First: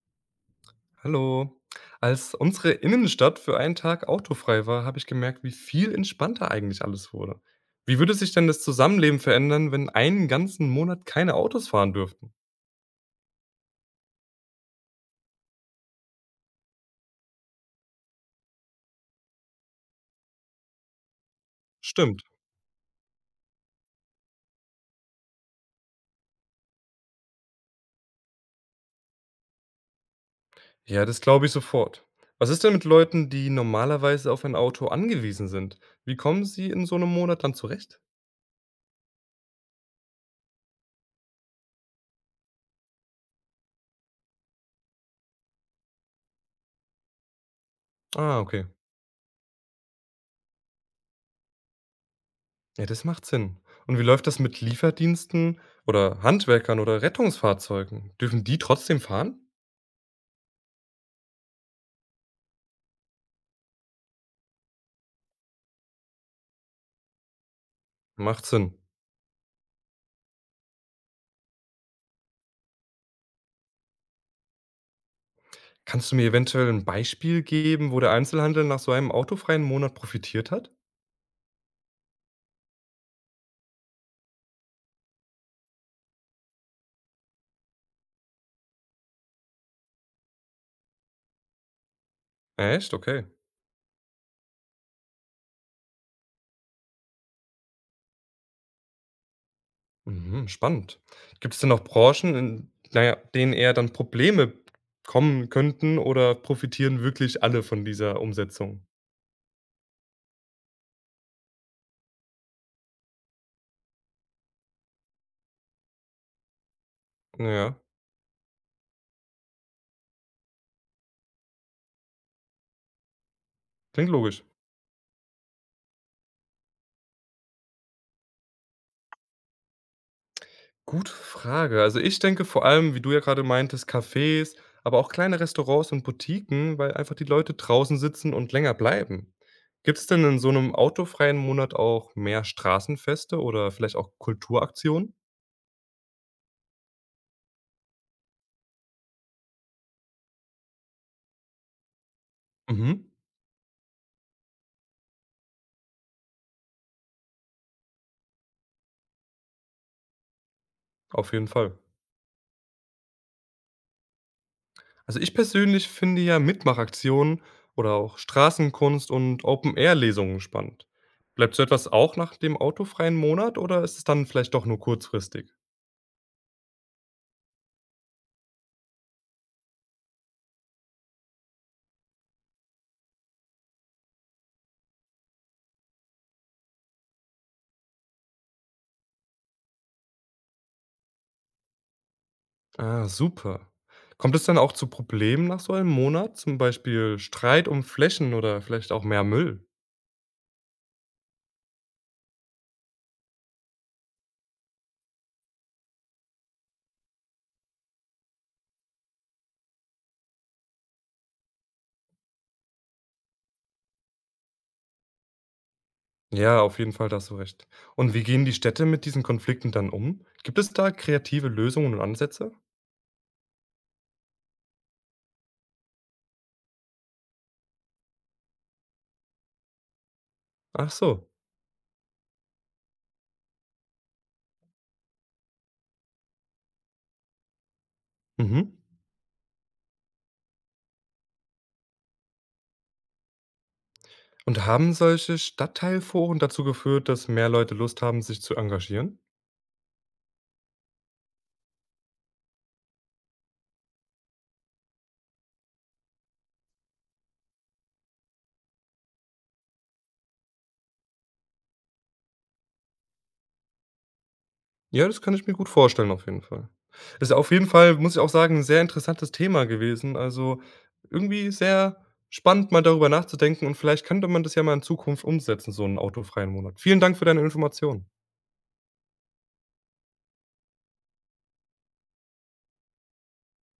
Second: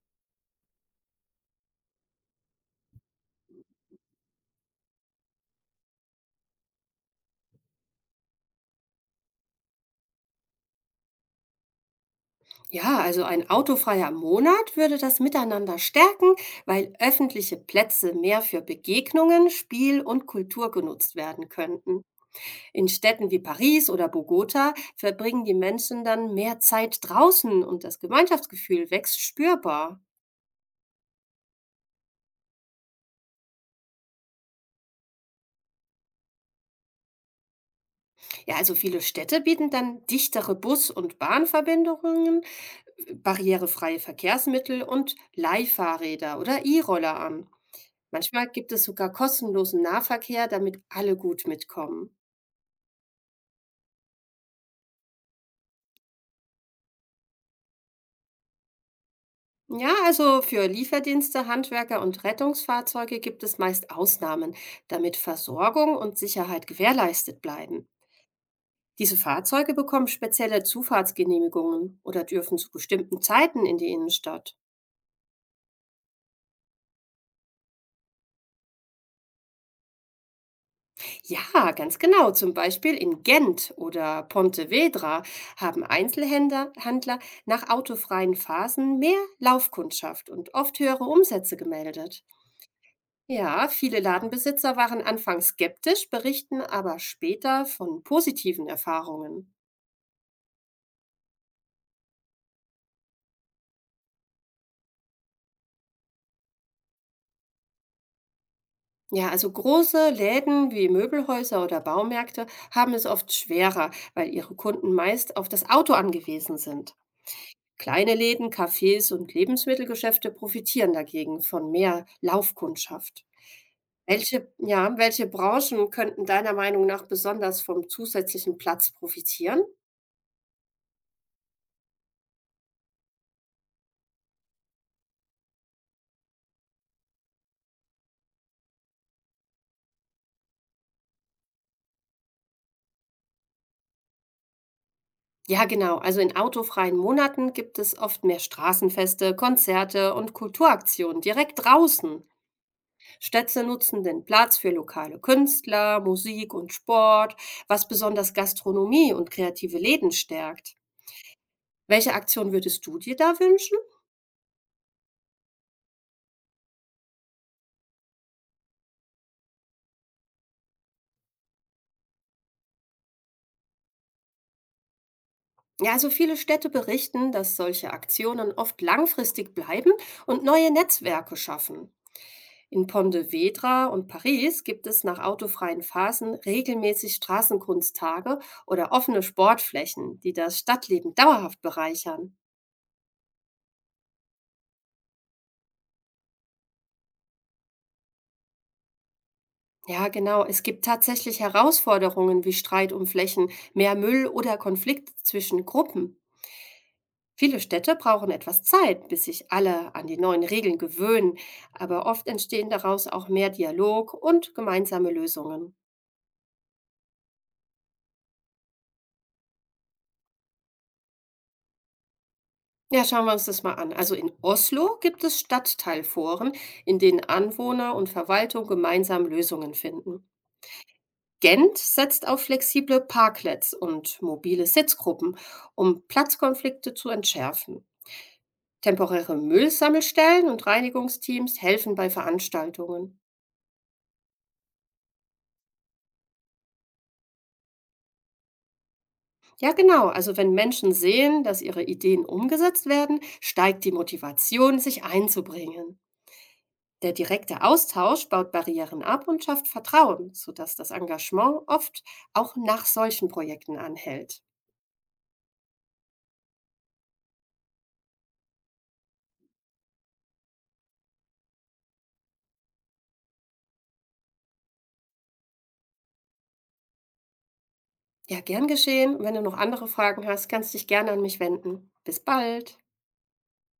Hallo. Als unsere Innenstadt für einen Tag autofrei war, habe ich gemerkt, wie viel entspannter eigentlich alles wurde. Wie würde sich denn das Zusammenleben verändern, wenn einen ganzen Monat keine Autos fahren dürften? Ja, also ein autofreier Monat würde das Miteinander stärken, weil öffentliche Plätze mehr für Begegnungen, Spiel und Kultur genutzt werden könnten. Stimmt. In Städten wie Paris oder Bogota verbringen die Menschen dann mehr Zeit draußen und das Gemeinschaftsgefühl wächst spürbar. Ja, das glaube ich sofort. Was ist denn mit Leuten, die normalerweise auf ein Auto angewiesen sind? Wie kommen sie in so einem Monat dann zurecht? Ja, also viele Städte bieten dann dichtere Bus- und Bahnverbindungen, barrierefreie Verkehrsmittel und Leihfahrräder oder E-Roller an. Ah, Manchmal okay. gibt es sogar kostenlosen Nahverkehr, damit alle gut mitkommen. Ja, das macht Sinn. Und wie läuft das mit Lieferdiensten oder Handwerkern oder Rettungsfahrzeugen? Dürfen die trotzdem fahren? Ja, also für Lieferdienste, Handwerker und Rettungsfahrzeuge gibt es meist Ausnahmen, damit Versorgung und Sicherheit gewährleistet bleiben. Macht Sinn. Diese Fahrzeuge bekommen spezielle Zufahrtsgenehmigungen oder dürfen zu bestimmten Zeiten in die Innenstadt. Kannst du mir eventuell ein Beispiel geben, wo der Einzelhandel nach so einem autofreien Monat profitiert hat? Ja, ganz genau. Zum Beispiel in Gent oder Pontevedra haben Einzelhändler Händler nach autofreien Phasen mehr Laufkundschaft und oft höhere Umsätze gemeldet. Echt? Okay. Ja, viele Ladenbesitzer waren anfangs skeptisch, berichten aber später von positiven Erfahrungen. Mhm, spannend. Gibt es denn noch Branchen, in denen eher dann Probleme kommen könnten oder profitieren wirklich alle von dieser Umsetzung? Ja, also große Läden wie Möbelhäuser oder Baumärkte haben es oft schwerer, weil ihre Kunden meist auf das Auto angewiesen sind. Ja, Kleine Läden, Cafés und Lebensmittelgeschäfte profitieren dagegen von mehr Laufkundschaft. klingt logisch. Welche Branchen könnten deiner Meinung nach besonders vom zusätzlichen Platz profitieren? Gute Frage. Also, ich denke vor allem, wie du ja gerade meintest, Cafés, aber auch kleine Restaurants und Boutiquen, weil einfach die Leute draußen sitzen und länger bleiben. Gibt es denn in so einem autofreien Monat auch mehr Straßenfeste oder vielleicht auch Kulturaktionen? Ja, genau. Also in autofreien Monaten gibt es oft mehr Straßenfeste, Konzerte und Kulturaktionen direkt draußen. Mhm, Städte nutzen den Platz für lokale Künstler, Musik und Sport, was besonders Gastronomie und kreative Läden stärkt. auf jeden Fall. Welche Aktion würdest du dir da wünschen? Also, ich persönlich finde ja Mitmachaktionen oder auch Straßenkunst und Open-Air-Lesungen spannend. Bleibt so etwas auch nach dem autofreien Monat oder ist es dann vielleicht doch nur kurzfristig? Ja, also viele Städte berichten, dass solche Aktionen oft langfristig bleiben und neue Netzwerke schaffen. In Pontevedra und Paris gibt es nach autofreien Phasen regelmäßig Straßenkunsttage oder offene Sportflächen, die das Stadtleben dauerhaft bereichern. Ah, super. Kommt es dann auch zu Problemen nach so einem Monat, zum Beispiel Streit um Flächen oder vielleicht auch mehr Müll? Ja, genau. Es gibt tatsächlich Herausforderungen wie Streit um Flächen, mehr Müll oder Konflikte zwischen Gruppen. Viele Städte brauchen etwas Zeit, bis sich alle an die neuen Regeln gewöhnen, aber oft entstehen daraus auch mehr Dialog und gemeinsame Lösungen. Ja, auf jeden Fall, da hast du recht. Und wie gehen die Städte mit diesen Konflikten dann um? Gibt es da kreative Lösungen und Ansätze? Ja, schauen wir uns das mal an. Also in Oslo gibt es Stadtteilforen, in denen Anwohner und Verwaltung gemeinsam Lösungen finden. Ach so. Gent setzt auf flexible Parklets und mobile Sitzgruppen, um Platzkonflikte zu entschärfen. Mhm. Temporäre Müllsammelstellen und Reinigungsteams helfen bei Veranstaltungen. Und haben solche Stadtteilforen dazu geführt, dass mehr Leute Lust haben, sich zu engagieren? Ja, genau. Also wenn Menschen sehen, dass ihre Ideen umgesetzt werden, steigt die Motivation, sich einzubringen. Der direkte Austausch baut Barrieren ab und schafft Vertrauen, sodass das Engagement oft auch nach solchen Projekten anhält. Ja, das kann ich mir gut vorstellen auf jeden Fall. Ist auf jeden Fall, muss ich auch sagen, 'n sehr interessantes Thema gewesen. Also, irgendwie sehr spannend, mal darüber nachzudenken und vielleicht könnte man das ja mal in Zukunft umsetzen, so 'n autofreien Monat. Vielen Dank für deine Informationen. Ja, gern geschehen. Wenn du noch andere Fragen hast, kannst dich gerne an mich wenden. Bis bald.